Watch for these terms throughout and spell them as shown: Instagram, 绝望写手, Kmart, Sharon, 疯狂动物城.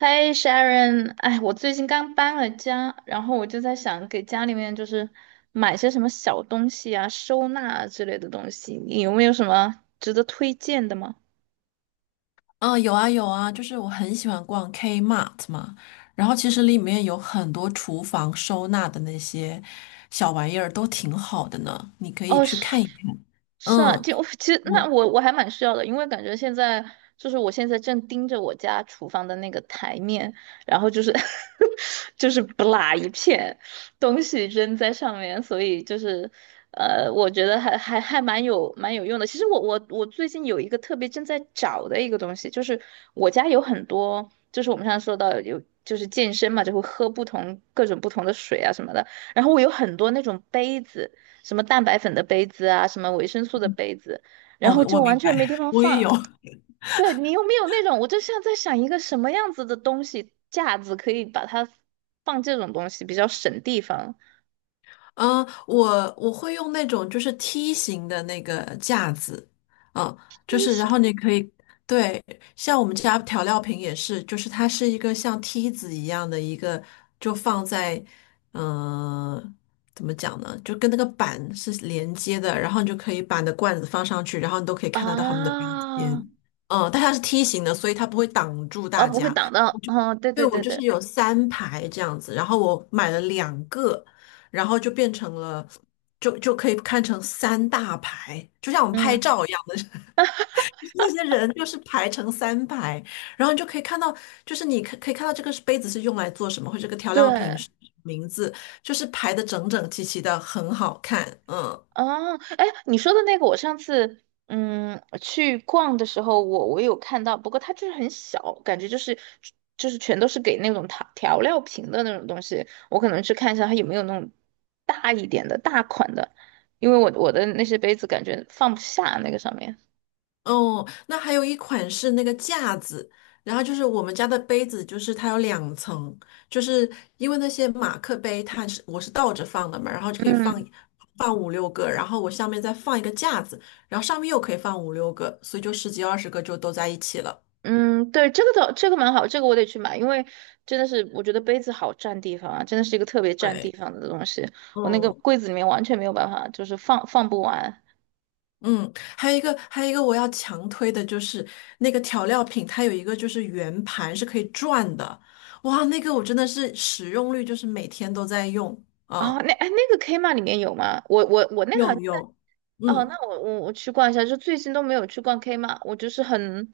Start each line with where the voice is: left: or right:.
right: 嗨，Sharon，哎，我最近刚搬了家，然后我就在想给家里面就是买些什么小东西啊、收纳啊之类的东西，你有没有什么值得推荐的吗？
left: 嗯，有啊有啊，就是我很喜欢逛 Kmart 嘛，然后其实里面有很多厨房收纳的那些小玩意儿都挺好的呢，你可以
right: 哦，
left: 去
right: 是。
left: 看一看。
right: 是啊，
left: 嗯，
right: 就 其实那
left: 我
right: 我还蛮需要的，因为感觉现在就是我现在正盯着我家厨房的那个台面，然后就是 就是不拉一片东西扔在上面，所以就是我觉得还蛮有用的。其实我最近有一个特别正在找的一个东西，就是我家有很多，就是我们上次说到有就是健身嘛，就会喝不同各种不同的水啊什么的，然后我有很多那种杯子。什么蛋白粉的杯子啊，什么维生素的杯子，然
left: 我
right: 后就
left: 我
right: 完
left: 明白，
right: 全没地 方
left: 我也
right: 放。
left: 有。
right: 对，你有没有那种？我就像在想一个什么样子的东西架子可以把它放这种东西，比较省地方
left: 嗯，我会用那种就是梯形的那个架子，嗯，就
right: 一
left: 是然
right: 型，
left: 后你可以，对，像我们家调料瓶也是，就是它是一个像梯子一样的一个，就放在，嗯、怎么讲呢，就跟那个板是连接的，然后你就可以把你的罐子放上去，然后你都可以看得到它们的标签，
right: 啊，
left: 嗯，但它是梯形的，所以它不会挡住
right: 而
left: 大
right: 不会
left: 家，
right: 挡到。哦，对
left: 对，
right: 对
left: 我
right: 对
left: 就是
right: 对，
left: 有三排这样子，然后我买了两个，然后就变成了，就可以看成三大排，就像我们拍
right: 嗯，
left: 照一样的，就是那些人就是排成三排，然后你就可以看到，就是你可以看到这个杯子是用来做什么，或者这个调料瓶是
right: 对，
left: 什么名字，就是排的整整齐齐的，很好看，嗯。
right: 哦，哎，你说的那个，我上次去逛的时候，我有看到，不过它就是很小，感觉就是全都是给那种调料瓶的那种东西。我可能去看一下它有没有那种大一点的大款的，因为我的那些杯子感觉放不下那个上面。
left: 哦，那还有一款是那个架子，然后就是我们家的杯子，就是它有两层，就是因为那些马克杯它是我是倒着放的嘛，然后就可以
right: 嗯
left: 放五六个，然后我下面再放一个架子，然后上面又可以放五六个，所以就十几二十个就都在一起了。
right: 嗯，对，这个倒这个蛮好，这个我得去买，因为真的是我觉得杯子好占地方啊，真的是一个特别占地
left: 对，
right: 方的东西。我那个
left: 嗯
right: 柜子里面完全没有办法，就是放不完。
left: 嗯，还有一个还有一个我要强推的就是那个调料品，它有一个就是圆盘是可以转的，哇，那个我真的是使用率就是每天都在用。嗯
right: 哦，那哎，那个 k m a 里面有吗？我那个好
left: 有
right: 像在
left: 有，
right: 哦，
left: 嗯，
right: 那我去逛一下，就最近都没有去逛 k m a 我就是很，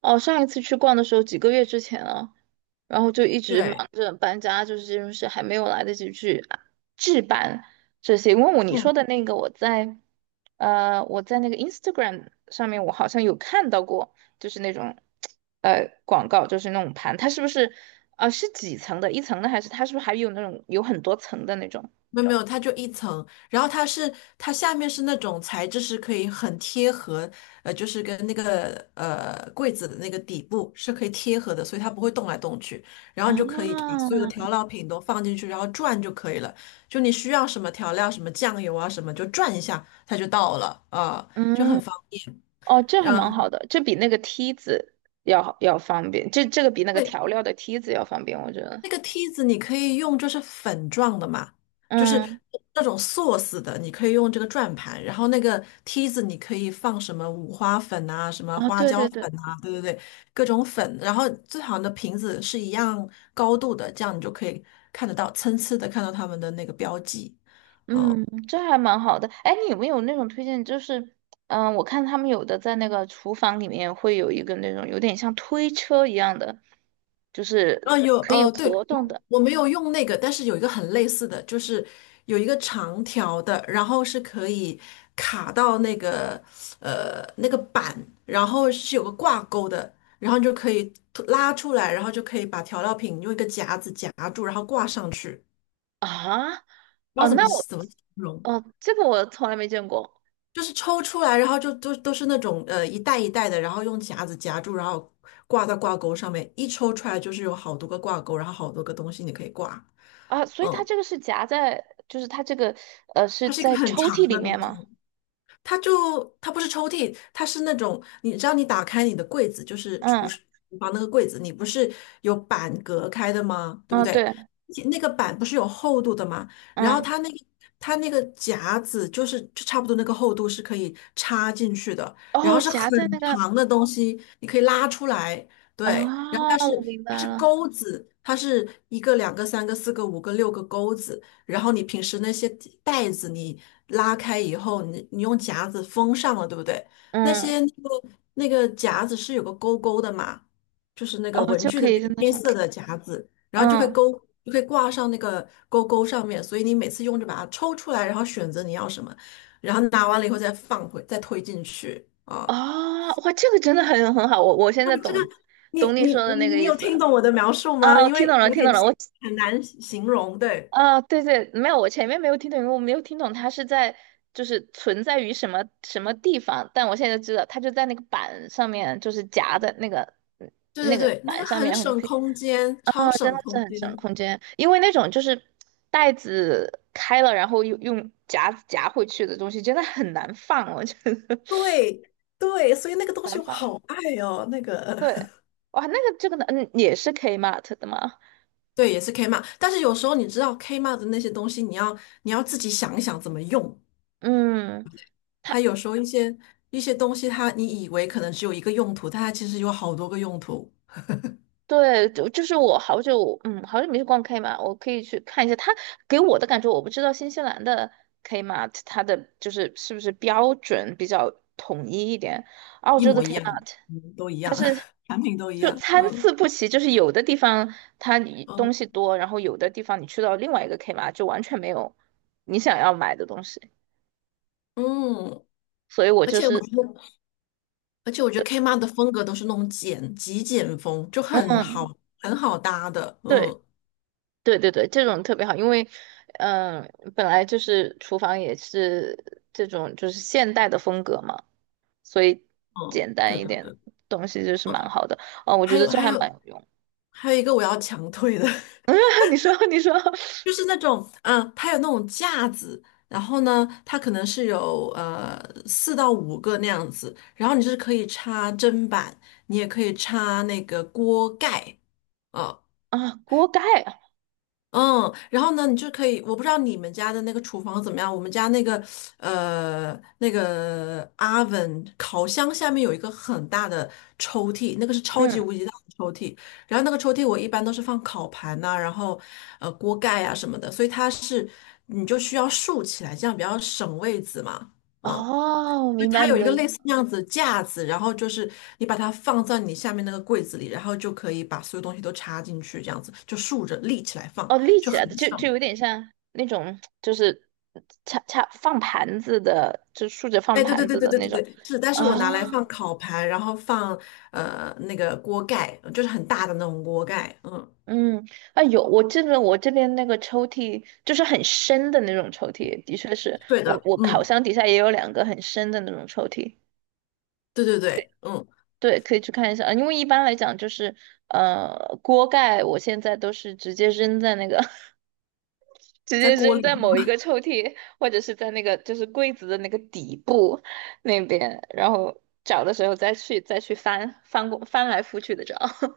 right: 哦，上一次去逛的时候几个月之前了，然后就一直忙
left: 对，
right: 着搬家，就是这种事还没有来得及去啊置办这些。因为我你说
left: 嗯，
right: 的那个，我在那个 Instagram 上面，我好像有看到过，就是那种广告，就是那种盘，它是不是是几层的，一层的还是它是不是还有那种有很多层的那种？
left: 没有没有，它就一层，然后它是它下面是那种材质是可以很贴合，就是跟那个柜子的那个底部是可以贴合的，所以它不会动来动去，然后你就可以把
right: 啊，
left: 所有的调料品都放进去，然后转就可以了。就你需要什么调料，什么酱油啊什么，就转一下它就到了，啊、就很
right: 嗯，
left: 方便。
right: 哦，这还
left: 嗯，
right: 蛮好的，这比那个梯子要好要方便，这个比那个
left: 会。
right: 调料的梯子要方便，我觉得。
left: 那个梯子你可以用，就是粉状的嘛，就是
right: 嗯，
left: 那种 sauce 的，你可以用这个转盘。然后那个梯子你可以放什么五花粉啊，什么
right: 啊，
left: 花
right: 对
left: 椒
right: 对对，
left: 粉啊，对对对，各种粉。然后最好的瓶子是一样高度的，这样你就可以看得到，参差的看到它们的那个标记。嗯，
right: 嗯，这还蛮好的。哎，你有没有那种推荐？就是，我看他们有的在那个厨房里面会有一个那种有点像推车一样的，就是
left: 啊，有
right: 可以
left: 对，
right: 活动
left: 我
right: 的
left: 我没有用那个，但是有一个很类似的，就是有一个长条的，然后是可以卡到那个那个板，然后是有个挂钩的，然后你就可以突拉出来，然后就可以把调料品用一个夹子夹住，然后挂上去。
right: 啊。
left: 不知
right: 哦，
left: 道怎么
right: 那我，
left: 怎么形容，
right: 哦，这个我从来没见过
left: 就是抽出来，然后就都是那种一袋一袋的，然后用夹子夹住，然后挂到挂钩上面，一抽出来就是有好多个挂钩，然后好多个东西你可以挂。
right: 啊，所以它
left: 嗯，
right: 这个是夹在，就是它这个，是
left: 它是一个
right: 在
left: 很
right: 抽
left: 长
right: 屉里
left: 的东
right: 面
left: 西，
right: 吗？
left: 它就它不是抽屉，它是那种你知道你打开你的柜子，就是
right: 嗯
left: 厨房那个柜子，你不是有板隔开的吗？对不
right: 嗯，
left: 对？
right: 对，
left: 那个板不是有厚度的吗？然后
right: 嗯，
left: 它那个它那个夹子就是就差不多那个厚度是可以插进去的，然后
right: 哦，
left: 是很
right: 夹在那个，
left: 长的东西，你可以拉出来，对，然后
right: 啊，
left: 它是
right: 我明
left: 它
right: 白
left: 是
right: 了，
left: 钩子，它是一个两个三个四个五个六个钩子。然后你平时那些袋子你拉开以后，你用夹子封上了，对不对？那
right: 嗯，
left: 些那个那个夹子是有个勾勾的嘛，就是那个
right: 哦，
left: 文
right: 就
left: 具的
right: 可以
left: 那
right: 在
left: 个
right: 那
left: 黑
right: 上，
left: 色的夹子，然后就会
right: 嗯，
left: 勾，就会挂上那个勾勾上面，所以你每次用就把它抽出来，然后选择你要什么，然后拿完了以后再放回，再推进去啊。
right: 哦，哇，这个真的很好，我现
left: 那
right: 在
left: 么这个
right: 懂，
left: 你
right: 懂你
left: 你
right: 说的
left: 你
right: 那个
left: 你
right: 意
left: 有
right: 思
left: 听
right: 了，
left: 懂我的描述吗？
right: 啊，我
left: 因
right: 听
left: 为
right: 懂了，
left: 有
right: 听
left: 点
right: 懂了，我，
left: 很难形容，对。
right: 啊，对对，没有，我前面没有听懂，因为我没有听懂它是在，就是存在于什么什么地方，但我现在知道，它就在那个板上面，就是夹在嗯
left: 对
right: 那
left: 对
right: 个
left: 对，那个
right: 板上面，
left: 很
right: 然后就
left: 省
right: 可以。
left: 空间，超
right: 啊，真
left: 省
right: 的是
left: 空
right: 很
left: 间。
right: 省空间，因为那种就是袋子开了，然后用夹子夹回去的东西，真的很难放，我觉得
left: 对对，所以那个 东
right: 难
left: 西我
right: 放。
left: 好爱哦，那个
right: 对，哇，那个这个呢，也是 Kmart 的吗？
left: 对，也是 Kmart,但是有时候你知道 Kmart 的那些东西，你要自己想一想怎么用。
right: 嗯，他
left: 它有时候一些东西它，你以为可能只有一个用途，但它其实有好多个用途，
right: 对，就是我好久，嗯，好久没去逛 Kmart,我可以去看一下。他给我的感觉，我不知道新西兰的 Kmart 它的就是是不是标准比较统一一点，澳
left: 一
right: 洲的
left: 模一样，
right: Kmart。
left: 嗯都一样，产品都一
right: 就
left: 样。
right: 参
left: 嗯
right: 差不齐，就是有的地方它你
left: 嗯
right: 东西多，然后有的地方你去到另外一个 k m 就完全没有你想要买的东西，
left: 嗯，
right: 所以我
left: 而
right: 就
left: 且我
right: 是，
left: 觉得，而且我觉得 Kmart 的风格都是那种简极简风，就很
right: 嗯，
left: 好很好搭的。
right: 对
left: 嗯
right: 对对对，这种特别好，因为，本来就是厨房也是这种就是现代的风格嘛，所以
left: 嗯，
right: 简
left: 对
right: 单一
left: 的对
right: 点
left: 的。
right: 东西就是
left: 哦，
right: 蛮好的，哦，我觉
left: 还
right: 得
left: 有
right: 这
left: 还
right: 还蛮
left: 有
right: 有用。
left: 还有一个我要强推的，
right: 你说
left: 就是那种嗯，它有那种架子，然后呢，它可能是有四到五个那样子，然后你就是可以插砧板，你也可以插那个锅盖。呃
right: 啊，锅盖啊，
left: 嗯，然后呢，你就可以，我不知道你们家的那个厨房怎么样，我们家那个那个 oven 烤箱下面有一个很大的抽屉，那个是超级
right: 嗯，
left: 无敌大的抽屉，然后那个抽屉我一般都是放烤盘呐、然后锅盖啊什么的，所以它是你就需要竖起来，这样比较省位子嘛，嗯。
right: 哦，
left: 就
right: 明白
left: 它有
right: 你
left: 一
right: 的
left: 个
right: 意
left: 类
right: 思。
left: 似那样子的架子，然后就是你把它放在你下面那个柜子里，然后就可以把所有东西都插进去，这样子就竖着立起来放，
right: 哦，立
left: 就
right: 起
left: 很
right: 来的，就
left: 爽。
right: 有点像那种，就是恰恰放盘子的，就竖着放
left: 哎，对对
right: 盘
left: 对
right: 子
left: 对
right: 的
left: 对
right: 那
left: 对
right: 种
left: 对，是，但
right: 啊。
left: 是我拿来放烤盘，然后放那个锅盖，就是很大的那种锅盖，嗯，
right: 嗯，啊有，我这边那个抽屉就是很深的那种抽屉，的确是
left: 对
right: 我
left: 的，
right: 我烤
left: 嗯，
right: 箱底下也有两个很深的那种抽屉，
left: 对对对，嗯，
right: 对，可以去看一下。啊因为一般来讲就是锅盖，我现在都是直接扔在那个 直
left: 在
right: 接
left: 锅
right: 扔
left: 里。
right: 在某一个抽屉，或者是在那个就是柜子的那个底部那边，然后找的时候再去翻来覆去的找。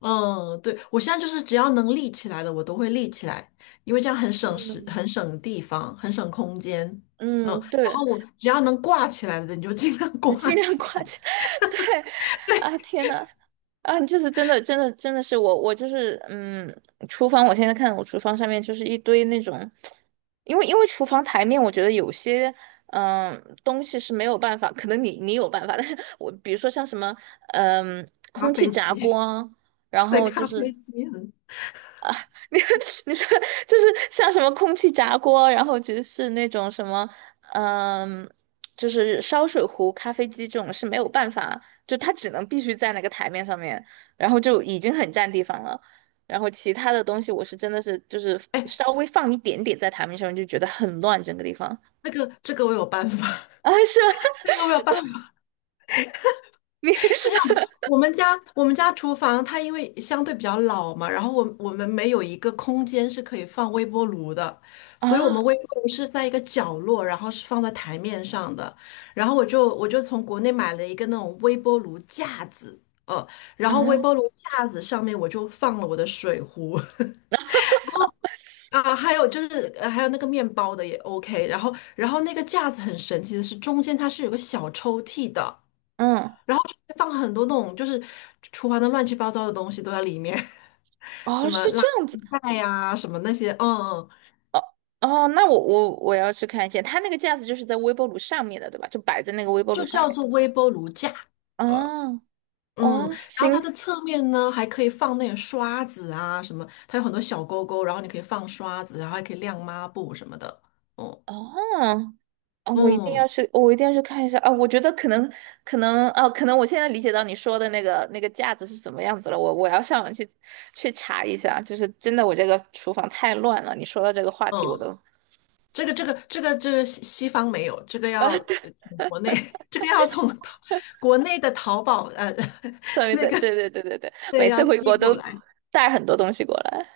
left: 嗯，对，我现在就是只要能立起来的，我都会立起来，因为这样很省时、
right: 嗯，
left: 很省地方、很省空间。嗯，
right: 嗯，
left: 然
right: 对，
left: 后我只要能挂起来的，你就尽量 挂
right: 尽量
left: 起
right: 挂
left: 来。
right: 起。对，啊，天呐，啊，就是真的，真的，真的是我，我就是，嗯，厨房，我现在看我厨房上面就是一堆那种，因为厨房台面，我觉得有些，东西是没有办法，可能你有办法，但是我比如说像什么，
left: 咖
right: 空气
left: 啡
right: 炸锅
left: 机，
right: 啊，然
left: 对，
right: 后就
left: 咖
right: 是
left: 啡机很，
right: 你 你说就是像什么空气炸锅，然后就是那种什么，嗯，就是烧水壶、咖啡机这种是没有办法，就它只能必须在那个台面上面，然后就已经很占地方了。然后其他的东西，我是真的是就是
left: 哎，
right: 稍微放一点点在台面上面，就觉得很乱整个地方
left: 这个我有办法，
right: 啊，是吗？
left: 这个我有办法。
right: 你
left: 是这样的，我们家厨房它因为相对比较老嘛，然后我们没有一个空间是可以放微波炉的，所以我
right: 啊，
left: 们微波炉是在一个角落，然后是放在台面上的。然后我就从国内买了一个那种微波炉架子，呃，然后微
right: 嗯
left: 波炉架子上面我就放了我的水壶 啊，还有就是还有那个面包的也 OK。然后那个架子很神奇的是中间它是有个小抽屉的。
right: 嗯，
left: 然后就会放很多那种就是厨房的乱七八糟的东西都在里面，什
right: 哦，
left: 么
right: 是
left: 垃
right: 这样子。
left: 圾袋呀、什么那些，嗯嗯，
right: 哦，那我要去看一下，它那个架子就是在微波炉上面的，对吧？就摆在那个微波炉
left: 就
right: 上
left: 叫
right: 面。
left: 做微波炉架，呃
right: 哦
left: 嗯，
right: 哦，
left: 然后
right: 行
left: 它的侧面呢还可以放那种刷子啊什么，它有很多小钩钩，然后你可以放刷子，然后还可以晾抹布什么的，哦，
right: 哦哦，我一定要
left: 嗯
right: 去，我一定要去看一下啊！我觉得可能我现在理解到你说的那个架子是什么样子了。我要上网去查一下，就是真的，我这个厨房太乱了。你说到这个话题，我
left: 嗯，
right: 都
left: 这个西西方没有，这个要
right: 啊，对，
left: 呃国内 这个要从 淘国内的淘宝
right: 上 面
left: 那
right: 对
left: 个
right: 对对对对对，
left: 对
right: 每次
left: 要
right: 回
left: 寄
right: 国都
left: 过来。
right: 带很多东西过来。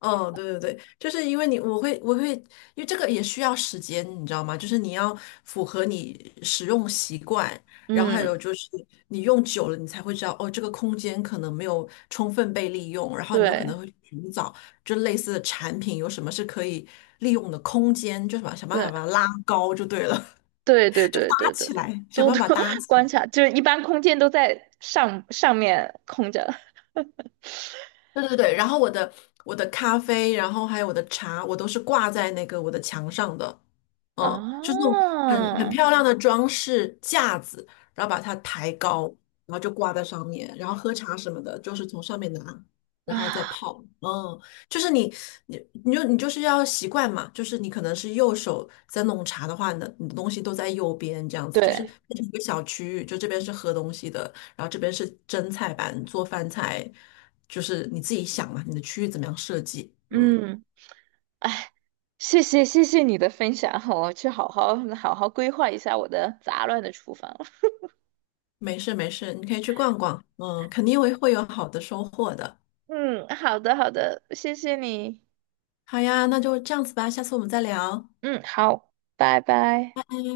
left: 哦，对对对，就是因为你，我会，因为这个也需要时间，你知道吗？就是你要符合你使用习惯，然后还
right: 嗯，
left: 有就是你用久了，你才会知道哦，这个空间可能没有充分被利用，然后你就可能
right: 对
left: 会寻找就类似的产品有什么是可以利用的空间，就什么想办法把它
right: 对
left: 拉高就对了，
right: 对对
left: 就搭
right: 对对对，
left: 起来，想
right: 多
left: 办
right: 多
left: 法搭 起来。
right: 观察，就是一般空间都在上面空着。
left: 对对对，然后我的咖啡，然后还有我的茶，我都是挂在那个我的墙上的，嗯，就是那种很很
right: 啊
left: 漂亮的装饰架子，然后把它抬高，然后就挂在上面，然后喝茶什么的，就是从上面拿，然后再
right: 啊，
left: 泡，嗯，就是你你就你就是要习惯嘛，就是你可能是右手在弄茶的话，你的东西都在右边这样子，就是
right: 对，
left: 变成一个小区域，就这边是喝东西的，然后这边是蒸菜板，做饭菜，就是你自己想嘛，你的区域怎么样设计？嗯，
right: 嗯，哎，谢谢你的分享，我去好好规划一下我的杂乱的厨房。
left: 没事没事，你可以去逛逛，嗯，肯定会有好的收获的。
right: 嗯，好的好的，谢谢你。
left: 好呀，那就这样子吧，下次我们再聊，
right: 嗯，好，拜拜。
left: 拜。